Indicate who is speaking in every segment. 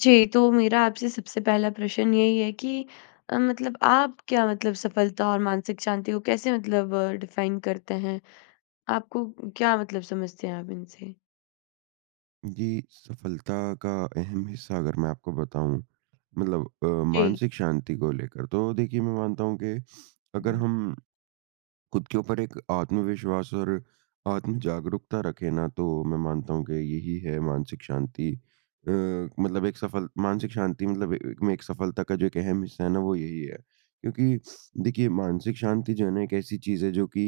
Speaker 1: जी, तो मेरा आपसे सबसे पहला प्रश्न यही है कि अ, मतलब आप क्या मतलब सफलता और मानसिक शांति को कैसे मतलब डिफाइन करते हैं? आपको क्या मतलब समझते हैं आप इनसे?
Speaker 2: जी, सफ़लता का अहम हिस्सा अगर मैं आपको बताऊँ मतलब अ,
Speaker 1: जी।
Speaker 2: मानसिक शांति को लेकर। तो देखिए मैं मानता हूँ कि अगर
Speaker 1: उम
Speaker 2: हम, खुद के ऊपर एक आत्मविश्वास और आत्म-जागरूकता रखें ना तो मैं मानता हूँ कि यही है मानसिक शांति। अ, मतलब एक सफ़ल मानसिक शांति मतलब ए एक में एक सफ़लता का जो एक अहम हिस्सा है ना वो यही है। क्योंकि देखिए मानसिक शांति जो है ना एक ऐसी चीज़ है जो कि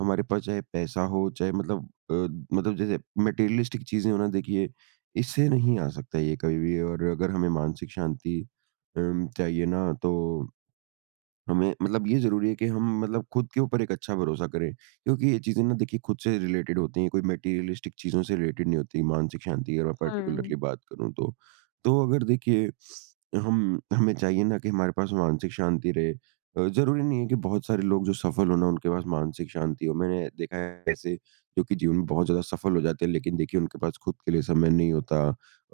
Speaker 2: हमारे पास चाहे पैसा हो चाहे मतलब अ, मतलब जैसे मटेरियलिस्टिक चीज़ें हो ना देखिए, इससे नहीं आ सकता ये कभी भी और अगर हमें मानसिक शांति उम, चाहिए ना तो हमें मतलब ये ज़रूरी है कि हम मतलब खुद के ऊपर एक अच्छा भरोसा करें। क्योंकि ये चीज़ें ना देखिए खुद से रिलेटेड होती हैं, कोई मटीरियलिस्टिक चीज़ों से रिलेटेड नहीं होती मानसिक शांति अगर पार्टिकुलरली
Speaker 1: हुँ।
Speaker 2: बात करूँ तो। तो अगर देखिए, हम हमें चाहिए ना कि हमारे पास मानसिक शांति रहे। अ, ज़रूरी नहीं है कि बहुत सारे लोग जो सफ़ल हो ना उनके पास मानसिक शांति हो। मैंने देखा है ऐसे जो कि जीवन में बहुत ज़्यादा सफ़ल हो जाते हैं लेकिन देखिए उनके पास खुद के लिए समय नहीं होता,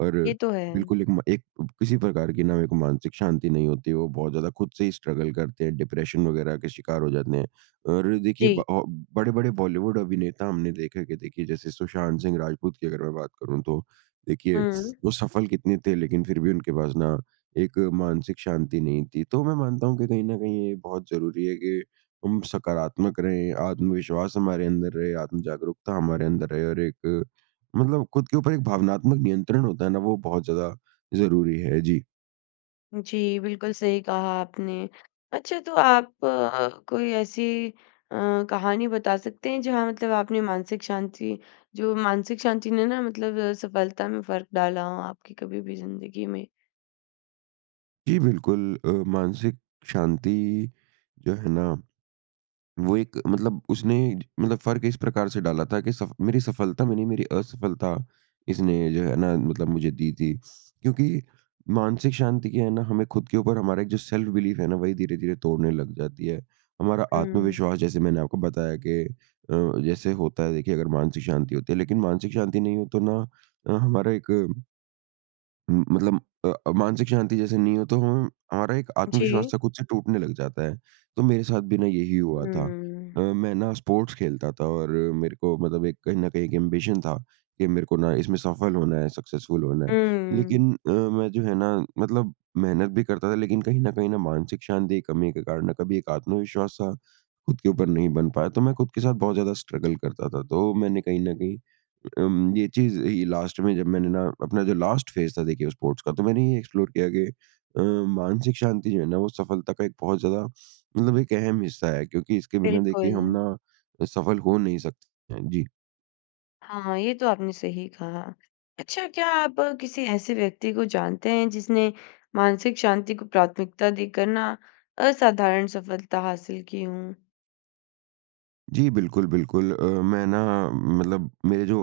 Speaker 2: और
Speaker 1: ये तो है।
Speaker 2: बिल्कुल एक म एक किसी प्रकार की ना मानसिक शांति नहीं होती। वो बहुत ज़्यादा खुद से ही स्ट्रगल करते हैं, डिप्रेशन वग़ैरह के शिकार हो जाते हैं। और देखिए
Speaker 1: जी।
Speaker 2: ब अब बड़े-बड़े बॉलीवुड अभिनेता हमने देखा कि देखिए जैसे सुशांत सिंह राजपूत की अगर मैं बात करूँ तो, देखिए
Speaker 1: हुँ।
Speaker 2: वो सफ़ल कितने थे लेकिन फिर भी उनके पास ना एक मानसिक शांति नहीं थी। तो मैं मानता हूँ कि कहीं न कहीं ये बहुत ज़रूरी है कि हम सकारात्मक रहे, आत्मविश्वास हमारे अंदर रहे, आत्म-जागरूकता हमारे अंदर रहे और एक मतलब खुद के ऊपर एक भावनात्मक नियंत्रण होता है ना वो बहुत ज़्यादा ज़रूरी है जी।
Speaker 1: जी बिल्कुल सही कहा आपने। अच्छा तो आप अ, कोई ऐसी अ, कहानी बता सकते हैं जहाँ मतलब आपने मानसिक शांति जो मानसिक शांति ने ना मतलब सफलता में फ़र्क डाला हो आपकी कभी भी ज़िंदगी में?
Speaker 2: जी, बिल्कुल अ, मानसिक शांति जो है ना, वो एक मतलब– उसने मतलब फ़र्क इस प्रकार से डाला था कि सफ मेरी सफलता में नहीं, मेरी असफलता इसने जो है ना, मतलब मुझे दी थी। क्योंकि मानसिक शांति की है ना, हमें खुद के ऊपर हमारा जो सेल्फ-बिलीफ है ना, वही धीरे-धीरे तोड़ने लग जाती है। हमारा
Speaker 1: हुँ।
Speaker 2: आत्मविश्वास जैसे मैंने आपको बताया कि अ, जैसे होता है, देखिए अगर मानसिक शांति होती है लेकिन मानसिक शांति नहीं हो तो ना अ, हमारा एक म मतलब अ, मानसिक शांति जैसे नहीं हो तो हम हमारा एक आत्मविश्वास
Speaker 1: जी।
Speaker 2: था खुद से टूटने लग जाता है। तो मेरे साथ भी ना यही हुआ था। अ,
Speaker 1: हुँ।
Speaker 2: मैं ना स्पोर्ट्स खेलता था और मेरे को मतलब एक कहीं न कहीं एक एम्बिशन था कि मेरे को ना इसमें सफल होना है, सक्सेसफुल होना है।
Speaker 1: हुँ।
Speaker 2: लेकिन अ, मैं जो है ना मतलब मेहनत भी करता था लेकिन कहीं न कहीं ना मानसिक शांति कमी के कारण, कभी एक आत्मविश्वास-सा खुद के ऊपर नहीं बन पाया। तो मैं खुद के साथ बहुत ज़्यादा स्ट्रगल करता था। तो मैंने कहीं न कहीं अ, अम ये चीज़ ये लास्ट में जब मैंने ना अपना जो लास्ट फ़ेज़ था, देखिए स्पोर्ट्स का, तो मैंने ये एक्सप्लोर किया कि अ, मानसिक शांति जो है ना, वो सफलता का एक बहुत ज़्यादा मतलब एक अहम हिस्सा है क्योंकि इसके बिना देखिए हम
Speaker 1: बिल्कुल।
Speaker 2: ना सफल हो नहीं सकते हैं, जी।
Speaker 1: हाँ, ये तो आपने सही कहा। अच्छा क्या आप किसी ऐसे व्यक्ति को जानते हैं जिसने मानसिक शांति को प्राथमिकता देकर ना असाधारण सफलता हासिल की हूँ?
Speaker 2: जी। बिल्कुल, बिल्कुल। अ, मैं ना मतलब मेरे जो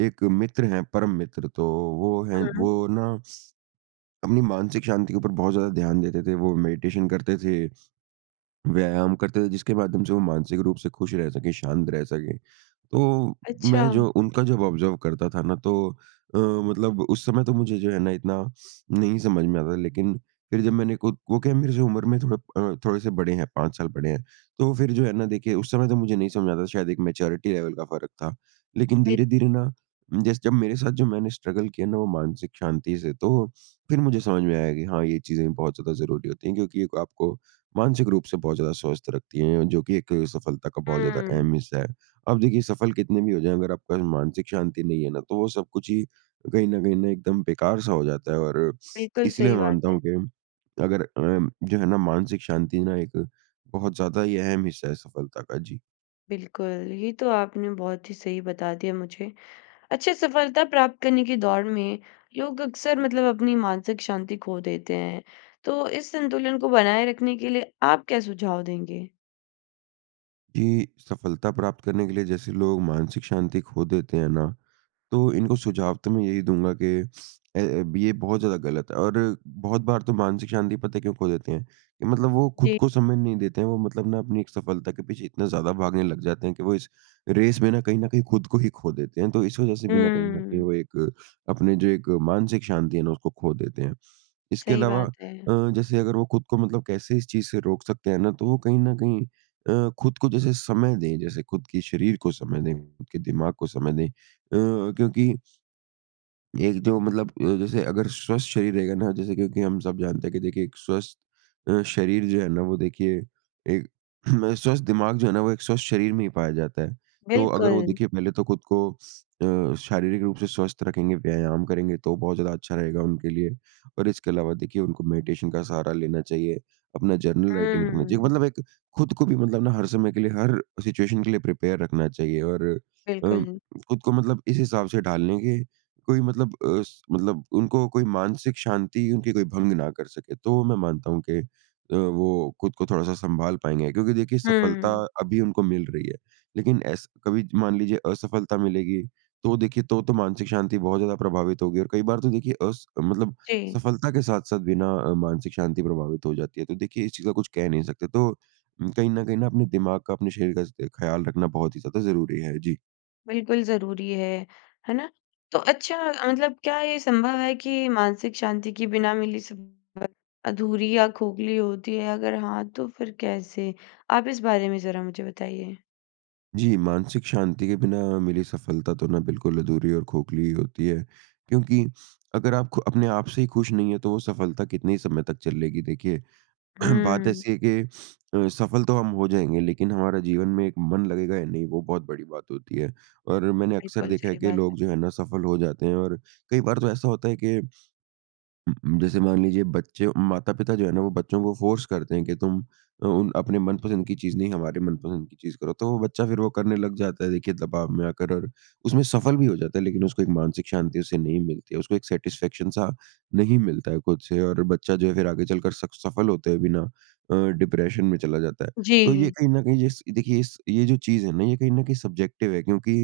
Speaker 2: एक मित्र हैं परम मित्र। तो वो है
Speaker 1: हुँ।
Speaker 2: वो ना अपनी मानसिक शांति के ऊपर बहुत ज़्यादा ध्यान देते थे। वो मेडिटेशन करते थे। व्यायाम करते थे जिसके माध्यम से वो मानसिक रूप से खुश रह सके, शांत रह सके। तो मैं
Speaker 1: अच्छा।
Speaker 2: जो उनका जब ऑब्ज़र्व करता था ना तो अ, मतलब उस समय तो मुझे जो है ना, इतना नहीं समझ में आता था। लेकिन फिर जब मैंने खुद वो क्या है मेरी उम्र में थोड़ा अ, थोड़े से बड़े हैं 5 साल बड़े हैं। तो वो फिर जो है ना, देखिए उस समय तो मुझे नहीं समझ आता शायद एक मैच्योरिटी लेवल का फ़र्क था। लेकिन
Speaker 1: बिल
Speaker 2: धीरे-धीरे ना जैस जब मेरे साथ जो मैंने स्ट्रगल किया ना वो मानसिक शांति से तो फिर मुझे समझ में आया कि हाँ, ये चीज़ें बहुत ज़्यादा ज़रूरी होती हैं क्योंकि एक आपको मानसिक रूप से बहुत ज़्यादा स्वस्थ रखती है जो कि एक सफलता का बहुत ज़्यादा एक
Speaker 1: हुँ।
Speaker 2: अहम हिस्सा है। अब देखिए सफल कितने भी हो जाए अगर आपके पास मानसिक शांति नहीं है ना, तो वो सब कुछ ही कहीं न कहीं ना एकदम बेकार सा हो जाता है और
Speaker 1: बिल्कुल
Speaker 2: इसलिए
Speaker 1: सही
Speaker 2: मैं
Speaker 1: बात
Speaker 2: मानता
Speaker 1: है।
Speaker 2: हूँ कि अगर अ, जो है ना मानसिक शांति ना एक बहुत ज़्यादा ही अहम हिस्सा है सफलता का। जी।
Speaker 1: बिल्कुल। ये तो आपने बहुत ही सही बता दिया मुझे। अच्छा सफलता प्राप्त करने की दौड़ में लोग अक्सर मतलब अपनी मानसिक शांति खो देते हैं तो इस संतुलन को बनाए रखने के लिए आप क्या सुझाव देंगे?
Speaker 2: जी। सफलता प्राप्त करने के लिए जैसे लोग मानसिक शांति खो देते हैं ना, तो इनको सुझाव तो मैं यही दूँगा कि अ, अब ये बहुत ज़्यादा गलत है। और बहुत बार तो मानसिक शांति पता है क्यों खो देते हैं? कि मतलब वो खुद
Speaker 1: जी।
Speaker 2: को समय नहीं देते हैं। वो मतलब ना अपनी एक सफलता के पीछे इतना ज़्यादा भागने लग जाते हैं कि वो इस रेस में न कहीं न कहीं खुद को ही खो देते हैं, तो इस वज़ह से बिना कहीं न कहीं वो
Speaker 1: हुँ।
Speaker 2: एक अपने जो एक मानसिक शांति है ना, उसको खो देते हैं। इसके
Speaker 1: सही
Speaker 2: अलावा
Speaker 1: बात है।
Speaker 2: अ, जैसे अगर वो खुद को मतलब कैसे इस चीज़ से रोक सकते हैं ना, तो वो कहीं न कहीं अ, खुद को जैसे समय दें, जैसे खुद कि शरीर को समय दें, खुद के दिमाग को समय दें अ, क्योंकि एक जो मतलब अ, जैसे अगर स्वस्थ शरीर रहेगा ना, जैसे क्योंकि हम सब जानते हैं कि देखिए एक स्वस्थ अ, शरीर जो है ना, वो देखिए एक स्वस्थ दिमाग जो है ना, वो एक स्वस्थ शरीर में ही पाया जाता है। तो अगर वो
Speaker 1: बिल्कुल।
Speaker 2: देखिए पहले तो खुद को अ, शारीरिक रूप से स्वस्थ रखेंगे, व्यायाम करेंगे, तो बहुत ज़्यादा अच्छा रहेगा उनके लिए। और इसके अलावा देखिए उनको मेडिटेशन का सहारा लेना चाहिए, अपना जर्नल राइटिंग करना चाहिए।
Speaker 1: हुँ।
Speaker 2: मतलब एक खुद को भी मतलब ना हर समय के लिए, हर सिचुएशन के लिए प्रिपेयर रखना चाहिए। और अ,
Speaker 1: बिल्कुल।
Speaker 2: खुद को मतलब इस हिसाब से ढाल लेंगे कोई मतलब अ, स मतलब उनको कोई मानसिक शांति उनकी कोई भंग ना कर सके। तो मैं मानता हूँ कि अ, वो खुद को थोड़ा-सा संभाल पाएँगे क्योंकि देखिए सफलता
Speaker 1: हुँ।
Speaker 2: अभी उनको मिल रही है, लेकिन ऐसे कभी मान लीजिए असफलता मिलेगी तो वो देखिए तो तो मानसिक शांति बहुत ज़्यादा प्रभावित होगी। और कई बार तो देखिए अस मतलब
Speaker 1: जी।
Speaker 2: सफलता के साथ-साथ भी ना मानसिक शांति प्रभावित हो जाती है। तो देखिए इस चीज़ का कुछ कह नहीं सकते। तो उम कहीं न कहीं न अपने दिमाग का, अपने शरीर का स ख्याल रखना बहुत ही ज़्यादा ज़रूरी है। जी।
Speaker 1: बिल्कुल ज़रूरी है। है ना? तो अच्छा मतलब क्या ये संभव है कि मानसिक शांति के बिना मिली सफलता अधूरी या खोखली होती है अगर हाँ, तो फ़िर कैसे? आप इस बारे में ज़रा मुझे बताइए।
Speaker 2: जी। मानसिक शांति के बिना मिली सफ़लता तो ना बिल्कुल अधूरी और खोखली ही होती हैं। क्योंकि अगर आप खु अपने आप से ही ख़ुश नहीं है, तो वो सफ़लता कितने समय तक चल लेगी, देखिए। बात
Speaker 1: हुँ।
Speaker 2: ऐसी है कि अ, सफ़ल तो हम हो जाएँगे, लेकिन हमारा जीवन में एक मन लगेगा या नहीं, वो बहुत बड़ी बात होती हैं। और मैंने अक्सर
Speaker 1: बिल्कुल
Speaker 2: देखा है
Speaker 1: सही
Speaker 2: कि
Speaker 1: बात है।
Speaker 2: लोग जो है ना, सफ़ल हो जाते हैं और कई बार तो ऐसा होता है कि उ उ जैसे मान लीजिए बच्चे माता-पिता जो है ना, वो बच्चों को फ़ोर्स करते हैं कि तुम उ उन अपने मनपसंद की चीज़ नहीं हमारे मनपसंद की चीज़ करो। तो वो बच्चा फिर वो करने लग जाता है देखिए दबाव में आकर और उसमें सफ़ल भी हो जाता है, लेकिन उसको एक मानसिक शांति उसे नहीं मिलती है। उसको एक सैटिस्फैक्शन सा नहीं मिलता है खुद से। और बच्चा जो है फिर आगे चलकर सक सफ़ल होते हुए भी ना अ, डिप्रेशन में चला जाता है। तो ये
Speaker 1: जी।
Speaker 2: कहीं न कहीं इस ये देखिए इस ये जो चीज़ है ना, ये कहीं न कहीं सब्ज़ेक्टिव है क्योंकि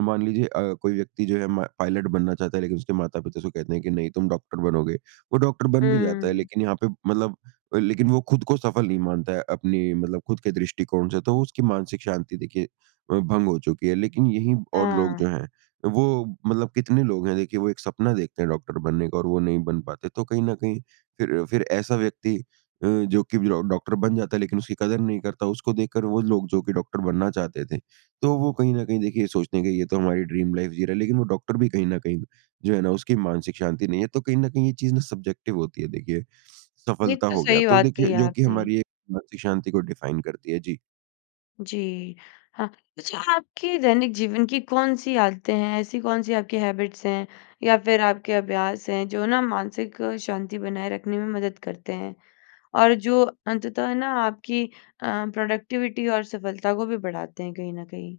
Speaker 2: मान लीजिए अ, कोई व्यक्ति जो है मा पायलट बनना चाहता है लेकिन उसके माता-पिता उसे कहते है कि नहीं, तुम डॉक्टर बनोगे। वो डॉक्टर बन भी जाता है
Speaker 1: हुँ।
Speaker 2: लेकिन यहाँ पे मतलब अ, लेकिन वो खुद को सफ़ल नहीं मानता है अपनी मतलब खुद के दृष्टिकोण से, तो उसकी मानसिक शांति देखिए अ, भंग हो चुकी है। लेकिन यही और लोग
Speaker 1: हाँ।
Speaker 2: जो हैं वो मतलब कितने लोग हैं देखिए वो एक सपना देखते हैं डॉक्टर बनने का और वो नहीं बन पाते। तो कहीं न कहीं फिर फिर ऐसा व्यक्ति अ, जो कि वि ओ डॉक्टर बन जाता है लेकिन उसकी कदर नहीं करता, उसको देखकर वो लोग जो कि डॉक्टर बनना चाहते थे। तो वो कहीं न कहीं देखिए सोचते हैं कि ये तो हमारी ड्रीम लाइफ़ जी रहा है, लेकिन वो डॉक्टर भी कहीं न कहीं जो है ना, उसकी मानसिक शांति नहीं है। तो कहीं न कहीं ये चीज़ ना सब्ज़ेक्टिव होती हैं देखिए।
Speaker 1: ये
Speaker 2: सफ़लता
Speaker 1: तो
Speaker 2: हो गया
Speaker 1: सही
Speaker 2: तो
Speaker 1: बात
Speaker 2: देखिए
Speaker 1: कही
Speaker 2: जो कि
Speaker 1: आपने।
Speaker 2: हमारी एक मानसिक शांति को डिफ़ाइन करती है। जी।
Speaker 1: जी। हाँ, अच्छा आपके दैनिक जीवन की कौन-सी आदतें हैं, ऐसी कौन-सी आपकी हैबिट्स हैं या फिर आपके अभ्यास हैं, जो ना मानसिक शांति बनाए रखने में मदद करते हैं? और जो अंततः ना आपकी अ, प्रोडक्टिविटी और सफलता को भी बढ़ाते हैं, कहीं न कहीं?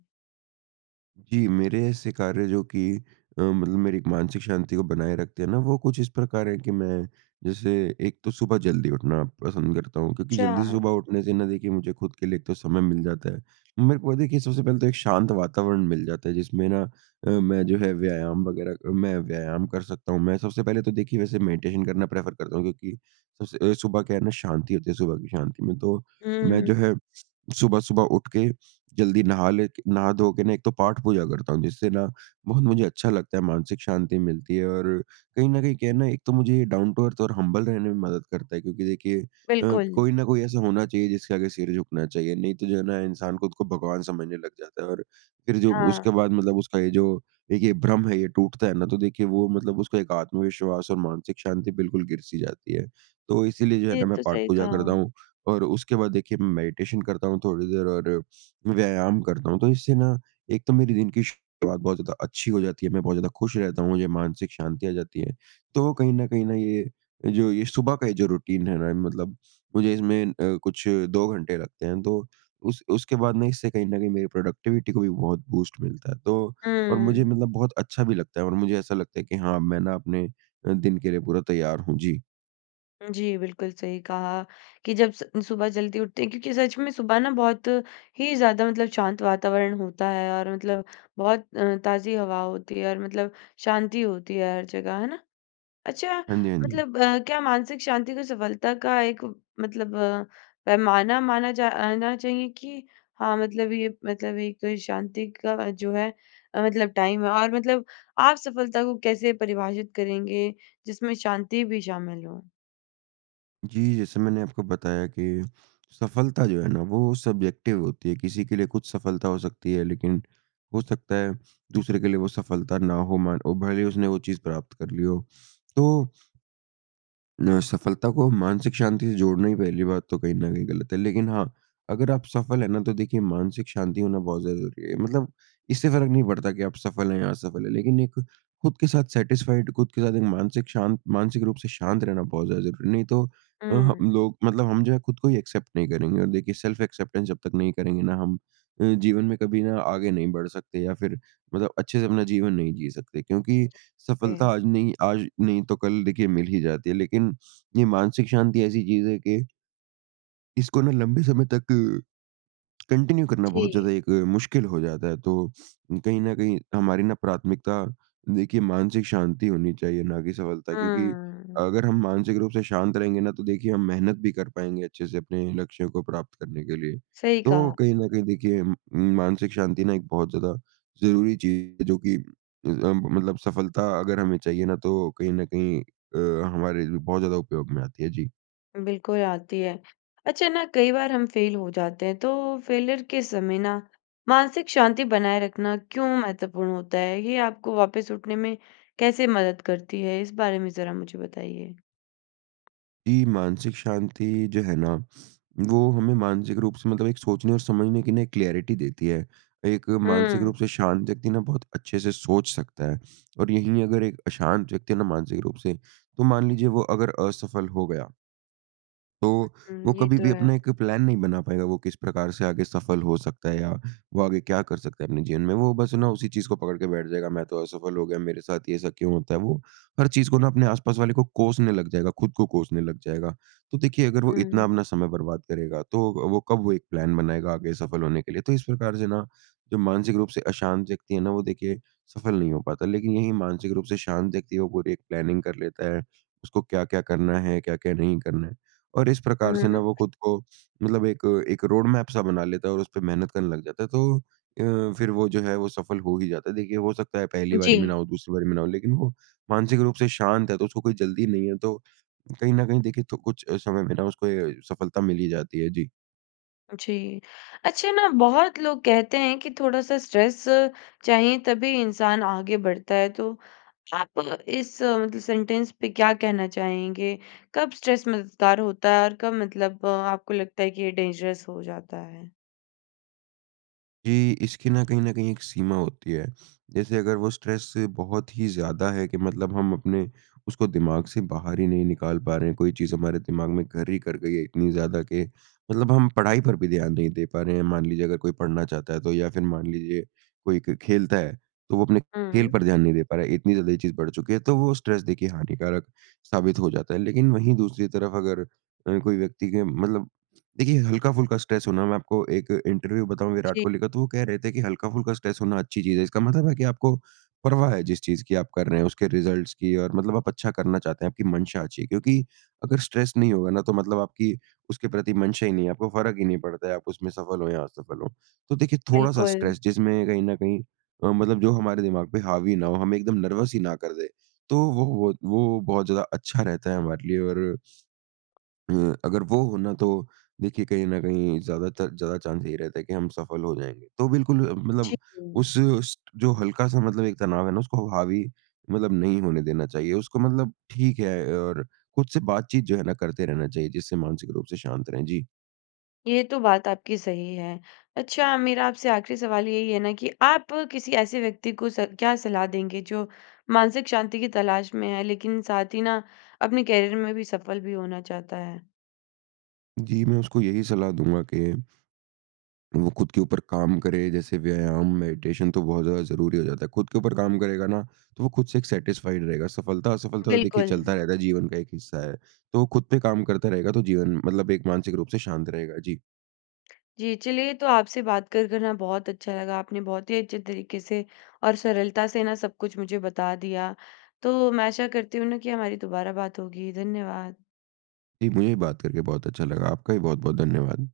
Speaker 2: जी, मेरे ऐसे कार्य जो कि अ, मतलब मेरी मानसिक शांति को बनाए रखते हैं ना, वो कुछ इस प्रकार हैं कि मैं जैसे एक तो सुबह जल्दी उठना पसंद करता हूँ, क्योंकि जल्दी
Speaker 1: अच्छा।
Speaker 2: सुबह उठने से ना देखिए मुझे खुद के लिए एक तो समय मिल जाता है। मेरे को देखिए सबसे पहले तो एक शांत वातावरण मिल जाता है, जिसमें ना अ, मैं जो है व्यायाम वग़ैरह अ, मैं व्यायाम कर सकता हूँ। मैं सबसे पहले तो देखिए वैसे मेडिटेशन करना प्रेफ़र करता हूँ क्योंकि सबसे अ, सुबह क्या है ना, शांति होती है, सुबह की शांति में तो मैं
Speaker 1: हुँ।
Speaker 2: जो है सुबह-सुबह उठ के जल्दी नहा ले के नहा धो के ना, एक तो पाठ-पूजा करता हूँ, जिससे ना बहुत मुझे अच्छा लगता है मानसिक शांति मिलती है और कहीं न कहीं क्या है ना, एक तो मुझे ये डाउन टू अर्थ और हम्बल रहने में मदद करता है, क्योंकि देखिए अ,
Speaker 1: बिल्कुल।
Speaker 2: कोई न कोई ऐसा होना चाहिए जिसके आगे सिर झुकना चाहिए। नहीं तो जो है ना इंसान खुद को भगवान समझने लग जाता है और फिर जो उसके
Speaker 1: हाँ।
Speaker 2: बाद मतलब उसका ये जो एक ये भ्रम है, ये टूटता है ना, तो देखिए वो मतलब उसका एक आत्मविश्वास और मानसिक शांति बिल्कुल गिर-सी जाती है। तो इसीलिए जो है
Speaker 1: ये
Speaker 2: ना मैं
Speaker 1: तो सही
Speaker 2: पाठ-पूजा करता
Speaker 1: कहा।
Speaker 2: हूँ और उसके बाद देखिए मैं मेडिटेशन करता हूँ, थोड़ी देर और व्यायाम करता हूँ। तो इससे ना एक तो मेरी दिन की शुरुआत बहुत ज़्यादा अच्छी हो जाती है। मैं बहुत ज़्यादा खुश रहता हूँ, मुझे मानसिक शांति आ जाती है। तो कहीं न कहीं ना ये, जो ये सुबह का ये जो रूटीन है ना, मतलब मुझे इसमें अ, कुछ 2 घंटे लगते हैं। तो उस उसके बाद मैं, इससे कहीं न कहीं मेरी प्रोडक्टिविटी को भी बहुत बूस्ट मिलता है। तो और मुझे
Speaker 1: हुँ।
Speaker 2: मतलब बहुत अच्छा भी लगता है और मुझे ऐसा लगता है कि हाँ, मैं ना अपने अ, दिन के लिए पूरा तैयार हूँ। जी।
Speaker 1: जी, बिल्कुल। सही कहा कि जब स सुबह जल्दी उठते हैं क्योंकि सच में सुबह ना बहुत ही ज़्यादा मतलब शांत वातावरण होता है और मतलब बहुत अ, ताज़ी हवा होती है, और मतलब शांति होती है हर जगह। है ना? अच्छा
Speaker 2: हाँ, जी। हाँ, जी।
Speaker 1: मतलब क्या मानसिक शांति को सफलता का एक मतलब पैमाना माना जा आना चाहिए कि हाँ, मतलब ये मतलब एक शांति का जो है अ, मतलब टाइम है और मतलब आप सफलता को कैसे परिभाषित करेंगे जिसमें शांति भी शामिल हो?
Speaker 2: जी। जैसे मैंने आपको बताया कि सफलता जो है ना, वो सब्ज़ेक्टिव होती हैं। किसी के लिए कुछ सफलता हो सकती है लेकिन हो सकता है दूसरे के लिए वो सफलता ना हो मान वो भले ही उसने वो चीज़ प्राप्त कर ली हो। तो न सफलता को मानसिक शांति से जोड़ना ही पहली बात तो कहीं न कहीं गलत है। लेकिन हाँ, अगर आप सफ़ल हैं ना, तो देखिए मानसिक शांति होना बहुत ज़्यादा ज़रूरी है। मतलब इससे फ़र्क़ नहीं पड़ता कि आप सफ़ल हैं या असफ़ल है। लेकिन एक खुद के साथ सैटिस्फाइड खुद के साथ एक मानसिक शांत मानसिक रूप से शांत रहना बहुत ज़्यादा ज़रूरी है। नहीं तो, अ,
Speaker 1: हुँ।
Speaker 2: हम लोग मतलब हम जो हैं, खुद को ही एक्सेप्ट नहीं करेंगे और देखिए सेल्फ एक्सेप्टेंस जब तक नहीं करेंगे ना हम, अ, जीवन में कभी ना आगे नहीं बढ़ सकते या फिर मतलब अच्छे से अपना जीवन नहीं जी सकते, क्योंकि सफलता
Speaker 1: [unintelligible]
Speaker 2: आज नहीं आज नहीं तो कल देखिए मिल ही जाती है लेकिन ये मानसिक शांति ऐसी चीज़ है कि इसको ना लंबे समय तक कंटिन्यू करना बहुत
Speaker 1: जी।
Speaker 2: ज़्यादा एक मुश्किल हो जाता है। तो कहीं न कहीं हमारी ना प्राथमिकता देखिए मानसिक शांति होनी चाहिए, ना कि सफलता क्योंकि
Speaker 1: हुँ।
Speaker 2: अगर हम मानसिक रूप से शांत रहेंगे ना, तो देखिए हम मेहनत भी कर पाएँगे अच्छे से अपने लक्ष्यों को प्राप्त करने के लिए।
Speaker 1: सही
Speaker 2: तो
Speaker 1: कहा।
Speaker 2: कहीं न कहीं देखिए म मानसिक शांति ना एक बहुत ज़्यादा ज़रूरी चीज़ है, जो कि अ, मतलब सफलता अगर हमें चाहिए ना, तो कहीं न कहीं अ, हमारे बहुत ज़्यादा उपयोग में आती है। जी।
Speaker 1: बिल्कुल आती है। अच्छा ना, कई बार हम फ़ेल हो जाते हैं तो फ़ेलियर के समय ना मानसिक शांति बनाए रखना क्यों महत्वपूर्ण होता है? ये आपको वापस उठने में कैसे मदद करती है इस बारे में ज़रा मुझे बताइए?
Speaker 2: जी। मानसिक शांति जो है ना, वो हमें मानसिक रूप से मतलब एक सोचने और समझने की ना एक क्लैरिटी देती है। एक मानसिक
Speaker 1: हुँ।
Speaker 2: रूप से शांत व्यक्ति ना बहुत अच्छे से सोच सकता है और यहीं अगर एक अशांत व्यक्ति है ना, मानसिक रूप से तो मान लीजिए वो अगर असफल हो गया
Speaker 1: उ
Speaker 2: तो
Speaker 1: उम,
Speaker 2: वो
Speaker 1: ये
Speaker 2: कभी
Speaker 1: तो
Speaker 2: भी
Speaker 1: है।
Speaker 2: अपना एक प्लान नहीं बना पाएगा। वो किस प्रकार से आगे सफल हो सकता है या वो आगे क्या कर सकता है अपने जीवन में, वो बस है ना, उसी चीज़ को पकड़ के बैठ जाएगा। मैं तो असफल हो गया, मेरे साथ ये ऐसा क्यों होता है? वो हर चीज़ को ना अपने आसपास वाले को कोसने लग जाएगा, ख़ुद को कोसने लग जाएगा। तो देखिए अगर वो इतना
Speaker 1: हुँ।
Speaker 2: अपना समय बर्बाद करेगा, तो वो कब वो एक प्लान बनाएगा आगे सफल होने के लिए? तो इस प्रकार से ना जो मानसिक रूप से अशांत व्यक्ति है ना, वो देखिए सफल नहीं हो पाता लेकिन यही मानसिक रूप से शांत व्यक्ति है, वो पूरी एक प्लानिंग कर लेता है उसको क्या-क्या करना है, क्या-क्या नहीं करना है। और इस
Speaker 1: हुँ,
Speaker 2: प्रकार
Speaker 1: हुँ,
Speaker 2: से ना
Speaker 1: हुँ।
Speaker 2: वो खुद को मतलब एक एक रोडमैप सा बना लेता है। और उसपे मेहनत करने लग जाता है तो अ, फिर वो जो है, वो सफल हो ही जाता है। देखिए हो सकता है पहली बारी में ना
Speaker 1: जी।
Speaker 2: हो, दूसरी बारी में ना हो लेकिन वो मानसिक रूप से शांत है तो उसको कोई जल्दी नहीं है। तो कहीं न कहीं देखिए तो कुछ समय में ना अ, उसको ये सफलता मिल ही जाती है। जी।
Speaker 1: जी। अच्छा ना, बहुत लोग कहते हैं कि थोड़ा-सा स्ट्रेस चाहिए, तभी इंसान आगे बढ़ता है। तो आप इस मतलब सेंटेंस पे क्या कहना चाहेंगे? कब स्ट्रेस मददगार होता है और कब मतलब आपको लगता है कि ये डेंजरस हो जाता है?
Speaker 2: जी। इसकी ना कहीं न कहीं एक सीमा होती है। जैसे अगर वो स्ट्रेस से बहुत ही ज़्यादा है कि मतलब हम अपने उसको दिमाग से बाहर ही नहीं निकाल पा रहे हैं। कोई चीज़ हमारे दिमाग में घर ही कर गई है इतनी ज़्यादा कि मतलब हम पढ़ाई पर भी ध्यान नहीं दे पा रहे हैं। मान लीजिए अगर कोई पढ़ना चाहता है तो या फिर मान लीजिए कोई क खेलता है, तो वो अपने खेल
Speaker 1: हुँ।
Speaker 2: पर ध्यान नहीं दे पा रहा है, इतनी ज़्यादा ये चीज़ बढ़ चुकी है। तो वो स्ट्रेस देखिए हानिकारक साबित हो जाता है। लेकिन वहीं दूसरी तरफ अगर अ, कोई व्यक्ति के मतलब देखिए हल्का-फुल्का स्ट्रेस हो ना, मैं आपको एक इंटरव्यू बताऊँ विराट
Speaker 1: जी।
Speaker 2: कोहली का, तो वो कह रहे थे कि, "हल्का-फुल्का स्ट्रेस होना अच्छी चीज़ है।" इसका मतलब है कि आपको परवाह है जिस चीज़ की आप कर रहे हैं, उसके रिज़ल्ट्स की, और मतलब आप अच्छा करना चाहते हैं, आपकी मंशा अच्छी है। क्योंकि अगर स्ट्रेस नहीं होगा ना, तो मतलब आपकी उसके प्रति मंशा ही नहीं है, आपको फ़र्क ही नहीं पड़ता है, आप उसमें सफल हों या असफल हों। तो देखिए थोड़ा-सा
Speaker 1: बिल्कुल।
Speaker 2: स्ट्रेस जिसमें कहीं न कहीं अ, मतलब जो हमारे दिमाग पे हावी ना हो, हमें एकदम नर्वस ही ना कर दे। तो वो व वत वो बहुत ज़्यादा अच्छा रहता है हमारे लिए और, अ, अगर वो होना, तो देखिए कहीं न कहीं ज़्यादातर ज़्यादा चांस यही रहता है कि हम सफल हो जाएँगे। तो बिल्कुल अ, मतलब
Speaker 1: जी।
Speaker 2: उस, उस ट जो हल्का-सा मतलब एक तनाव है ना, उसको ह हावी मतलब नहीं होने देना चाहिए। उसको मतलब ठीक है और खुद से बातचीत जो है ना, करते रहना चाहिए, जिससे मानसिक रूप से शांत रहें। जी।
Speaker 1: ये तो बात आपकी सही है। अच्छा मेरा आपसे आख़िरी सवाल यही है ना कि आप किसी ऐसे व्यक्ति को स क्या सलाह देंगे, जो मानसिक शांति की तलाश में है लेकिन साथ ही ना, अपने कैरियर में भी सफल भी होना चाहता है?
Speaker 2: जी, मैं उसको यही सलाह दूँगा कि, वो खुद के ऊपर काम करे। जैसे व्यायाम, मेडिटेशन तो बहुत ज़्यादा ज़रूरी हो जाता है। खुद के ऊपर काम करेगा ना, तो वो खुद से एक सैटिस्फाइड रहेगा। सफलता-असफलता तो देखिए
Speaker 1: बिल्कुल।
Speaker 2: चलता रहता है, जीवन का एक हिस्सा है। तो वो खुद पे काम करता रहेगा, तो जीवन मतलब एक मानसिक रूप से शांत रहेगा। जी।
Speaker 1: जी, चलिए तो आपसे बात कर कर ना बहुत अच्छा लगा। आपने बहुत ही अच्छे तरीके से और सरलता से ना सब कुछ मुझे बता दिया। तो मैं आशा करती हूँ ना कि हमारी दोबारा बात होगी। धन्यवाद।
Speaker 2: जी, मुझे भी बात करके बहुत अच्छा लगा। आपका भी बहुत-बहुत धन्यवाद।